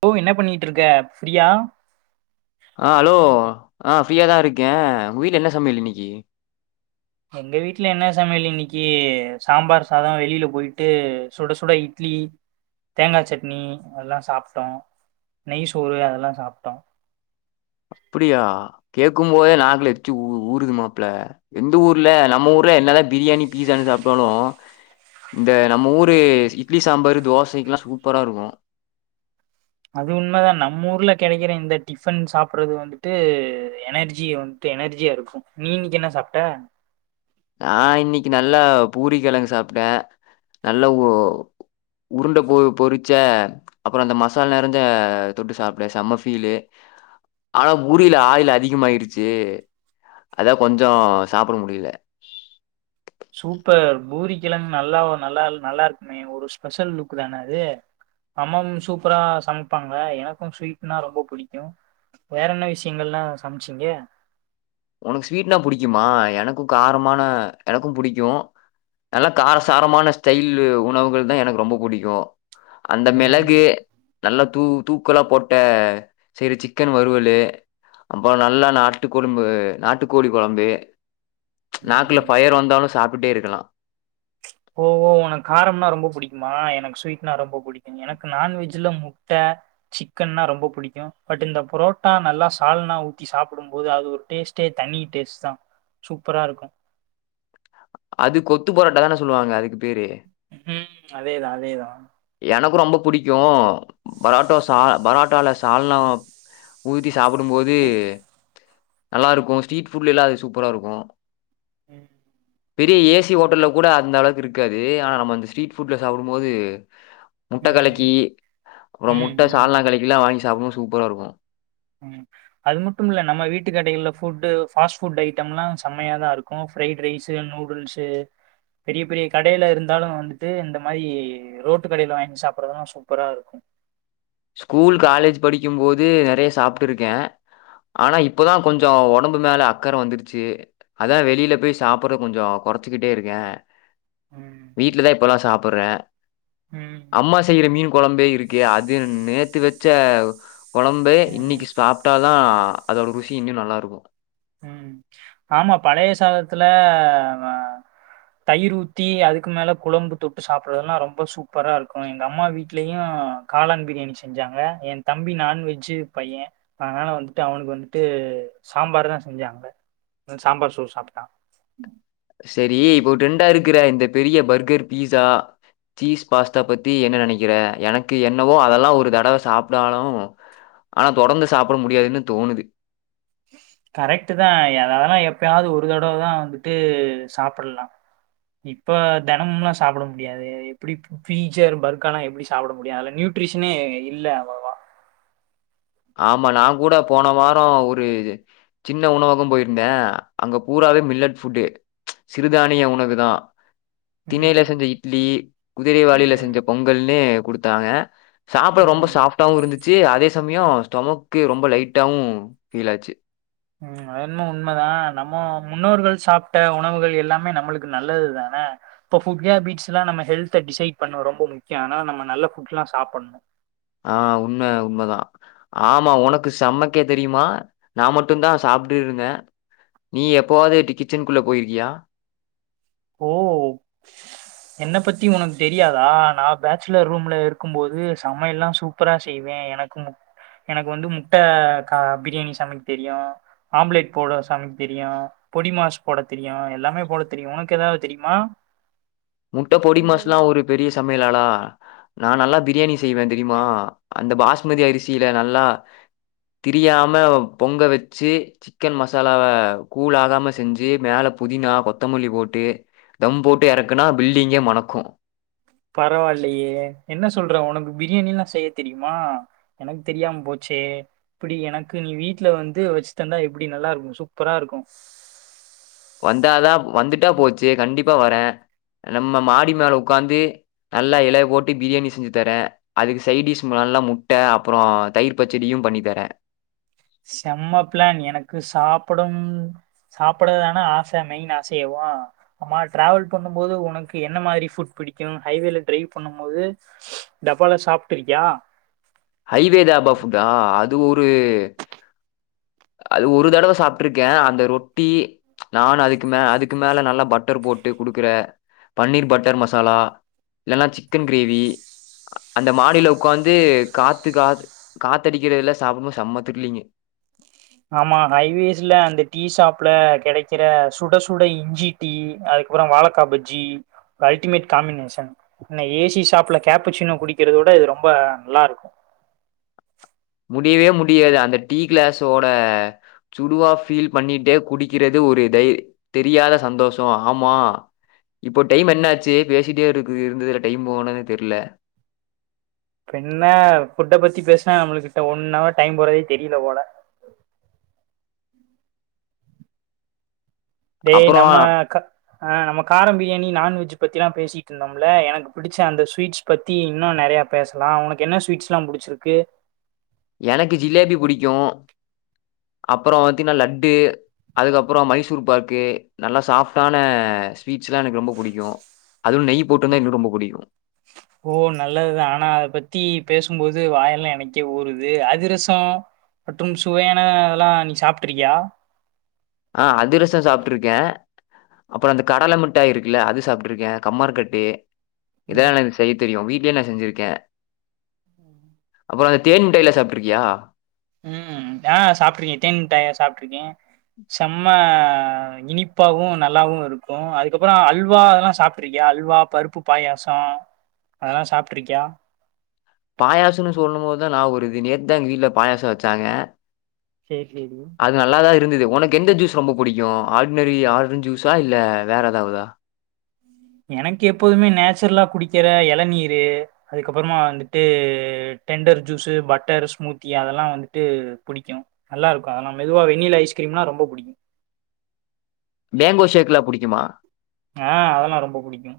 போ என்ன பண்ணிட்ருக்க ஃப்ரீயா ஆ ஹலோ ஆ ஃப்ரீயாதா இருக்கே உங்க வீட்ல என்ன சமையல் இன்னைக்கி எங்க வீட்டுல என்ன சமையல் இன்னிக்கு சாம்பார் சாதம் வெளியில போயிட்டு சுட சுட இட்லி தேங்கா சட்னி அதெல்லா சாப்ட்டோ நெய் சோறு அதெல்லா சாப்ட்டோ அப்படியா கேக்கும் போதே நாக்குல எச்சி ஊ ஊறுது மாப்ள எந்த ஊர்ல நம்ம ஊர்ல என்னாதா பிரியாணி பீஸான்னு சாப்ட்டாலு இந்த நம்ம ஊரு இட்லி சாம்பாரு தோசைக்ல்லா சூப்பரா இருக்கு அது உண்ம தா நம்ம ஊர்ல கெடைக்கிற இந்த டிஃபன் சாப்புட்றது வந்துட்டு எனர்ஜிய வந்துட்டு எனர்ஜியா இருக்கும் நீ இன்னைக்கு என்ன சாப்ட்ட நா இன்னைக்கு நல்லா பூரி கெழங்கு சாப்ட்டே நல்லா உ உருண்ட பொ பொறிச்ச அப்பறம் அந்த மசாலா நெறஞ்ச தொட்டு சாப்ட்டே செம்ம ஃபீலு ஆனா பூரியில ஆயில் அதிகமாயிருச்சு அதா கொஞ்சோ சாப்ட முடியல [inaudible] சூப்பர் பூரி கெழங்கு நல்லாவ நல்லா நல்லா இருக்குமே ஒரு ஸ்பெஷல் லுக் தான அது அம்மம் சூப்பரா சமைப்பாங்க எனக்கு ஸ்வீட்னா ரொம்ப பிடிக்கு வேற என்ன விஷயங்கள்லா சமைச்சீங்க உனக்கு ஸ்வீட்னா புடிக்குமா எனக்கு காரமான எனக்கும் புடிக்கு நல்லா காரசாரமான ஸ்டைல் உணவுகள் தா எனக்கு ரொம்ப புடிக்கு அந்த ம் மெளகு நல்லா தூ தூக்கலா போட்டே செய்ற சிக்கன் வறுவலு அப்பற நல்லா நாட்டுக் கொழும்பு நாட்டுக்கோழி கொழம்பு நாக்குல ம் ஃபயர் வந்தாலு சாப் ட்டேருக்கலா ஓவோ உனக் காரம்னா ரொம்பொ புடிக்குமா எனக்கு ஸ்வீட்னா ரொம்பொ புடிக்கும் எனக்கு நான்வெஜ்ல முட்டே சிக்கன்னா ரொம்பொ புடிக்கு பட் இந்த புரோட்டா நல்லா சால்னா ஊத்தி சாப்பிடும் போது அது ஒரு டேஸ்ட்டே தனீ டேஸ்ட் தா சூப்பராருக்கு அது கொத்து பரோட்டா தானே சொல்லுவாங்க அதுக்கு பேரு ம் அதேதா அதேதா எனக்கு ரொம்போ பிடிக்கு பராட்டோ சா பரோட்டால சால்னா ஊத்தி சாப்புடும்போது நல்லாருக்கு ஸ்டீட் ஃபுட்லல்லா அது சூப்பராருக்கு ம் பெரியெ ஏ சி ஓட்டல்ல கூட அந்தளவுக் இருக்காது ஆனா நம்ம அந்த ஸ்ட்ரீட்ஃபுட்ல சாப்புடும் போது முட்ட கலக்கீ ம் அப்றொ ம் முட்ட ம் சால்னா கலக்கிலா வாங்கி சாப்புனு சூப்பராருக்கு ம் அது மட்டும்ல்ல நம்ம வீட்டு கடைகல்ல ஃபுட்டு ஃபாஸ்ட் ஃபுட் ஐட்டம்ல்லா செம்மையாதா இருக்கு ஃப்ரைட் ரைஸு நூடுல்ஸு பெரிய பெரிய கடையிலருந்தாலு வந்துட்டு இந்த மாரி ரோட்டு கடயில வாங் சாப்புறதெல்லா சூப்பராருக்கு ஸ்கூல் காலேஜ் படிக்கியும் போது நெறய சாப்ட்டுருக்கே ஆனா இப்பதா கொஞ்சோ உடம்பு மேலெ அக்கற வந்துருச்சு அதா வெளீல போய் சாப்புற கொஞ்சோ குறச்சிகிட்டே இருக்கே ம் வீட்லதா இப்பலா சாப் புர்றே ம் அம்மா செய்ற மீன் கொழம்பே இருக்கே அத் து நேத்து வச்ச கொழம்பே ம், இன்னிக்கி சாப்ட்டா அதா அதோட ருசி இன்னியு நல்லாருக்கு ம். ஆமா பழய சாதத்துல தயிரூத்தி அதுக்கு மேல குழம்பு தொட்டு சாப்பிட்றதெல்லா ரொம்பொ சூப்பராருக்கு எங்க அம்மா வீட்லேயு காளான் பிரியாணி செஞ்சாங்க என் தம்பி நான்வெஜ்ஜு பைய்யெ அதனால வந்துட்டு அவனுக் வந்துட்டு சாம்பாருதா செஞ்சாங்க சாம்பார் சோர் சாப்ட்டா செரி இப்போ ட்ரெண்டாருக் கிற இந்த பெரிய பர்கர் பீஸா சீஸ் பாஸ்தா பத்தி என்ன நெனகிறே எனக்கு என்னவோ அதலா ஒரு தடவ சாப்டாலு அனா தொடர்ந்து சாப்புட முடியாதுன்னு தோணுது கரேக்ட்டு தா எதலனா எப்பியாது ஒரு தடவ தா வந்துட்டூ சாப்புல்லா இப்போ தினமும்ல்லா சாப்புட முடியாது எப்புடி பு பீச்சர் பர்க்காலா எப்டி சாப்பட முடியு அத்ல நியூட்ரிஷ்னே இல்லே அவ்வளவா ஆமா நா கூட போன வாரோ ஒரு சின்ன உணவகம் போயிருந்தே அங்க பூராவே மில்லட் ஃபுட்டு சிறுதானிய உணவு தான் திணையிலெ ம், செஞ்செ இட்லி குதிரைவாளிலெ ம், செஞ்செ பொங்கல் னே கொடுத் த்தாங்க சாப்ட ரொம்பொ ம். சாஃப்டாவுருந்துச்சு அதே சம்யோஸ் டொமக்கு ரொம்பொ லைட்டாவு ஃபீலாச்சு உம் அதன்மெ உண்மெதா நம்மோ முன்னோர்கள் சாப்ட்ட உணவுகள் எல்லாமே நம்முளுக்கு நல்லது தானே இப்பொ ஃபுட்க் கேபிட்ஸ்லா நம்ம ஹெல்தெ டிசைட் பண்ணு ரொம்பொ முக்கியு அனா நம்ம நல்ல புட்லா சாப்புன்ணு ஆஹ் உண்மெ உண்மெதா ஆமா உனக்கு சம்மெக்கே தெரியுமா நா மட்டு தா சாப்டு இருந்தே நீ எப்போவாது இப்டி கிச்சென்க்குள்ள போயிருகியா ஓ என்ன பத்தி உனுக் தெரியாதா நா பேச்சுலர் ரூம்லெ இருக்கும் போது சமயல்லா சூப்புரா செய்வே எனக்குமுக் எனக் வந்து முட்டே கா பிரியாணி சமெக் தெரியூ ஆம்லேட் போட சமிக் தெரியூ பொடி மாஸ் போட தெரியூ எல்லாமே போட தெரியு உனுக் க்கு ஏதாவது தெரியுமா முட்டை பொடி மாசலாம் ஒரு பெரிய ச [unintelligible] நான் நல்லா பிரியாணி செய்வேன் தெரியுமா அந்த பாஸ்மதி அரிசியில நல்லா திரியாம பொங்க வச்சு சிக்கன் மசாலாவ கூலாகாம செஞ்சு மேல புதினா கொத்தமல்லி போட்டு தம் போட்டு இற க்குனா பில்டிங்கே மணக்கும் பரவாயில்லையே என்ன சொல்ற உனக்கு பிரியாணில்லாம் செய்ய தெரியுமா எனக்கு தெரியாம போச்சே இப்படி எனக்கு நீ வீட்டுல வந்து வச்சு தந்தா எப்படி நல்லா இருக்கும் சூப்பரா இருக்கும் வந்தாதான் வந்துட்டா போச்சு கண்டிப்பா வரேன் நம்ம மாடி மேல உட்காந்து நல்லா இலை போட்டு பிரியாணி செஞ்சு தரேன் அதுக்கு சைட டிஷ் நல்லா முட்டை அப்புறம் தயிர் பச்சடியும் பண்ணி தரே செம்ம பிளான் எனக்கு சாப்பிடும் சாப்பிடதான ஆசை மெயின் ஆசையாவ ஆம்மா டிராவல் பண்ணும் போது உனக்கு என்ன மாதிரி ஃபுட் பிடிக்கும் ஹைவேல டிரைவ் பண்ணும் போது டபால சாப்பட்டு இருக்கியா ஹைவே தாபா ஃபுட்டா அது ஒரு அது ஒரு தடவ சாப்பிட்டுருக்க அந்த ரொட்டி நான் அதுக்கு மே அதுக்கு மேல நல்லா பட்டர் போட்டு கொடுக்கற பன்னீர் பட்டர் மசாலா இல்லைன்னா சிக்கன் கிரேவி அந்த மாடில உட்காந்து காத்து காத் காத்தடிக்கிறதுல சாப்டும்போது செம்ம திரில்லிங்கு ஆமா ஹைவேஸ்ல அந்த டீ சாப்ல கிடைக்கிற சுட சுட இஞ்சி டீ அதுக்கப்புறம் வாழைக்கா பஜ்ஜி அல்டிமேட் காம்பினேஷன் அ ஏசி சாப்ல கேப்பிசின்னோ குடிக்கிறத விட இது ரொம்ப நல்லா இருக்கும் முடியவே முடியாது அந்த டீ கிளாஸோட சுடுவா ஃபீல் பண்ணிட்டே குடிக்கிறது ஒரு தை தெரியாத சந்தோஷம் ஆமா இப்போ டைம் என்னாச்சு பேசிட்டே இருக்கு இருந்ததுல டைம் போனதே தெரில பின்ன ஃபுட்ட பத்தி பேசினா நம்ம கிட்ட ஒன் வர் டைம் போறதே தெரியல போல டேய் அப்புறம் நம்ம ஆஹ் நம்ம காரம் பிரியாணி நாான்வெஜ் பத்திலாம் பேசிட்டு இருந்தோம்ல எனக்கு பிடிச்ச அந்த ஸ்வீட்ஸ் பத்தி இன்னும் நெறையா பேசலாம் உனக்கு என்ன ஸ்வீட்ஸ் எல்லாம் புடிச்சிருக்கு எனக்கு ஜிலேபி புடிக்கும் அப்புறம் வத்தீங்கன்னா லட்டு அதுக்கப்புறம் மைசூர் பாக்கு நல்லா சாஃப்டான ஸ்வீட்ஸ் இதுதா எனக்கு ரொம்ப புடிக்கும் அதுவும் நெய் போட்டுந்தான் எனக்கு ரொம்ப புடிக்கும் போது வாயெல்லாம் எனக்கே ஊருது அதிரசம் மற்றும் சுவையான அதெல்லா நீ சாப்பிட்ட இருக்கியா ஆஹ் அதிரசம் சாப்பிட்டு இருக்க அப்புறம் அந்த கடலை மிட்டா இருக்குல்ல அது சாப்பிட்டு இருக்கேன் கம்மரக்கட்டு இதெ ம் எனக்கு செய்ய தெரியும் வீட்டு இதென்ன செஞ்சிருக்கேன் [inaudible] அப்புறம் அந்த தேன்மிட்டையலாம் சாப்பிட்டுருக்கியா உம் நஹ் சாப்பிட்டுருக்கேன் தேன் மிட்டாய் எல்லாம் சாப்பிட்டுருக்கேன் செம்ம இனிப்பாவும் நல்லாவும் இருக்கும் அதுக்கப்புறம் அல்வா அதெல்லா சாப்பிட்டருக்கியா அல்வா பருப்பு பாயாசம் அதெல்லா சாப்பிட்ருக்கியா பாயாசம்ன்னு சொல்லும் போதுதா நாவ் உருது நேத்துதா எங்க வீட்டுல பாயாசம் வச்சாங்க சரி, சரி. அது நல்லாதா இருந்தது உனக்கு எந்த ஜூஸ் ரொம்ப புடிக்கும் ஆர்டனரி ஆரஞ் ஜூஸா இல்ல வேற ஏதாவதா எனக்கு எப்போதுமே நேச்சுரலா குடிக்கிற இளநீரு அதுக்கப்புறமா வந்துட்டு டெண்டர் ஜூஸு பட்டர் ஸ்மூத்தி அதெல்லாம் வந்துட்டு புடிக்கும் நல்லா இருக்கும் அதெல்லாம் மெதுவா வெண்ணிலா ஐஸ்கிரீம்ல்லா ரொம்ப பிடிக்கும் மேங்கோ ஷேக் எல்லாம் புடிக்குமா ஆஹ் அதெல்லாம் ரொம்ப பிடிக்கும்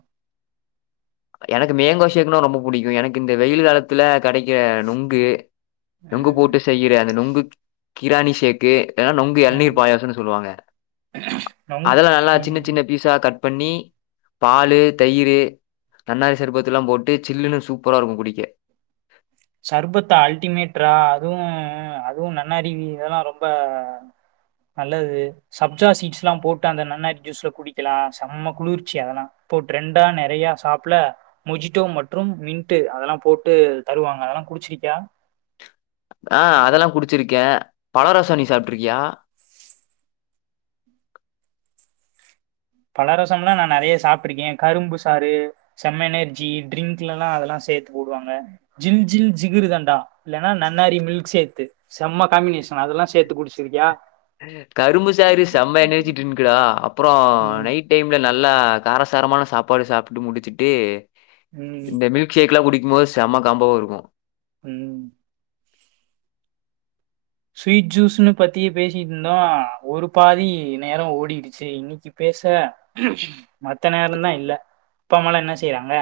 எனக்கு மேங்கோ சேகக்குனா ரொம்ப புடிக்குமக்ஷ எனக்கு இந்த வெயில் காலத்துல கெடைக்கிற நொங்கு நொங்கு ம், போட்டு செய்யுற அந்த நொங்கு கிராணி ஷேக்கு இல்லனா நொங்கு ம். எளநீர் பாயாசம்ன்னு சொல்லுவாங்க ரொம் அதெல நல்லா சின்ன ம். சின்ன பீசா கட் பண்ணி பாலு தயிரு நன்னாரி சர்பத்து எல்லா போட்டு சில்லுன்னு சூப்பரா இருக்கு குடிக்க சர்பத்தா அல்டிமேட்ரா அதுவு அதுவு நன்னரி இதெல்லா ரொம்ப நல்லது சப்ஜா சீட்ஸ் எல்லா போட்டு அந்த நன்னாரி ஜூஸ்ல குடிக்கலா செம்ம குளிர்ச்சி அதெல்லா போட்டு ரெண்டா நெறைய சாப்பல மொஜிட்டோ மற்றும் மின்ட்டு அதெல்லா போட்டு தருவாங்க அதெல்லா குடிச்சிருக்கியா ஆஹ் அதெல்லா குடிச்சிருக்கே பழ ரசனி சாப்ட்டுருக்கியா பழரசம்லா நா நெறையா சாப்ட்டுருக்கே கரும்பு சாறு செம்ம எனர்ஜி ட்ரிங்க்ல எல்லா அதெல்லா சேர்த்து போடுவாங்க ஜில் ஜில் ஜிகுறு தண்டா இல்லன்னா நன்னாரி மில்க் சேக்கு செம்ம காம்பினேஷன் அதெல்லா சேர்த்து குடிச்சிருக்கியா கரும்பு சாறு செம்ம எனர்ஜி ட்ரிங்க்குடா அப்புறோ ஆ ம் நைட் டைம்ல நல்லா காரசாரமான சாப்பாடு சாப்பிட்டு முடிச்சுட்டு ம் இந்த மில்க் ஷேக் எல்லா குடி க்கும்போது செம்ம காம்போவா இருக்கு உம் ஸ்வீட் ஜூஸ்ன்னு பத்தி பேசிட்டு இருந்தோ ஒரு பாதி நேர ஓடிடுச்சு இன்னைக்கு பேச மத்த நேரம்தா இல்ல அப்பா அம்மாலா என்ன செய்றாங்க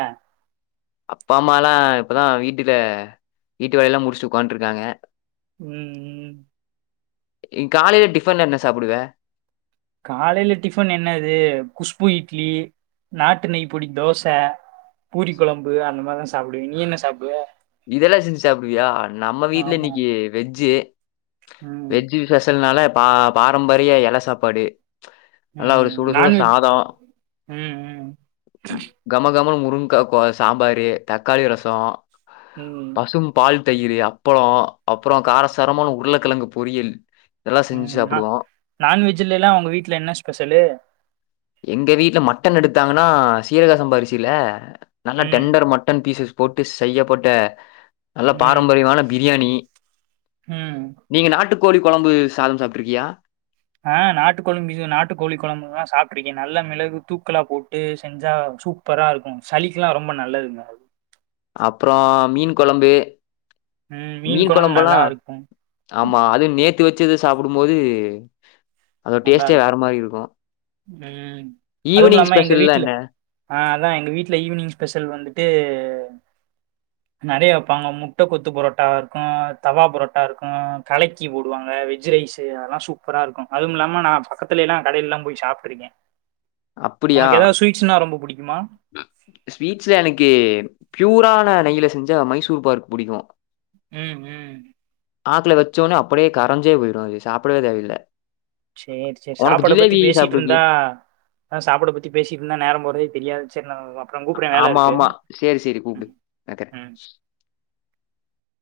அப்பா அம்மா எல்லா இப்பதா வீட்டுல வீட்டு வேலைய எல்லா முடிச்சு உக்காந்துட்டு இருக்காங்க உம் உம் இ காலையில டிஃபன் என்ன சாப்பிடுவே காலையில டிஃபன் என்னது குஷ்பு இட்லி நாட்டு நெய் பொடி தோச பூரி கொழம்பு அந்த மாரிதா சாப்புடுவே நீ என்ன சாப்டுவ இதெல்லா செஞ்சு சாப்டுவியா நம்ம வீட்டுல ஆமா இன்னைக்கு வெஜ்ஜு ம் வெஜ்ஜூ சேக்ஸன்னாலே பா பாரம்பரிய எல சாப்பாடு நல்லா ஒரு ம் சுட சுட நான்வெஜ் சாதொ ம் ம் கம கமனு மு முருங்கா கோ சாம்பாரு தக்காளி ரசொ ம் பசும் பால் தயிரு அப்பள அப்றோ காரசாரமான உருளைக்கிழங்கு பொறியல் உம் நா நான்வெஜ்ல எல்லா உங்க வீட்டுல என்ன ஸ்பெஷலு எங்க வீட்டுல மட்டன் எடுத்தாங்கன்னா சீரகசம்பா அரிசில நல்லா ம் டெண்டர் மட்டன் பீசஸ் போட்டு ச் செய்யப்பட்ட நல்ல ம் பாரம்பரியமான பிரியாணி ம் நீங்க நாட்டுக் கோழி கொழம்பு சாதம் சாப்ட்டுருக்கியா ஆஹ் நாட்டுக்குழம்பு ம் நாட்டுக்கோழி குழம்பு எல்லா சாப்பிட்டு இருக்கே நல்லா மிளகு தூக்கலா போட்டு செஞ்சா சூப்பரா இருக்கும் சளிக்கெல்லா ரொம்ப நல்லதுங்க அது அப்புறம் மீன் குழம்பு ம் மீன் கொழம்பு குழம்பல்லா நல்லா இருக்கு ஆமா அது நே நேத்து வெச்சுது சாப்பிடும்போது அதோட நல்லா டேஸ்ட்டே இருக்கு வேற மாரி இருக்கும். உம் ஈவினிங் அதுவுமில்லாம எங்க ஸ்பெஷல்லாம் வீட்ல என்ன? ஆஹ் அதா எங்க வீட்ல ஈவினிங் ஸ்பெஷல் வந்துட்டு நெறயா வெப்பாங்க முட்ட கொத்து புரோட்டாவா இருக்கு தவா புரோட்டா இருக்கு கலக்கி போடுவாங்க வெஜ் ரைஸ்சு அதெல்லா சூப்பரா இருக்கு அதுவும் இல்லாம நா பக்கத்துல எல்லா கடையில எல்லா போய் சாப்பிட்டுருக்கே அப்டியா ஸ்வீட்ஸ்ல எனக்கு பியூரான நெய்யில செஞ்ச மைசூர் பார்க் பிடிக்கு உம் உம் நாக்ல்ல வேச்சொன்னே அப்படியே கரைஞ்சே போயிரு அதை சாப்பிடவே தேவ இல்ல சேரி சேரி சாப்பாட்ட பத்தி பேசிட்டு இருந்தா சாப்ட்டுருக்கியா? அதா சாப்பாட்ட பத்தி பேசிட்டு இருந்தா நேரம் போறதே தெரியாது ச்ச ஆம்மாமா சேரி சேரி கூப்டு ம், வெக்கற ம்.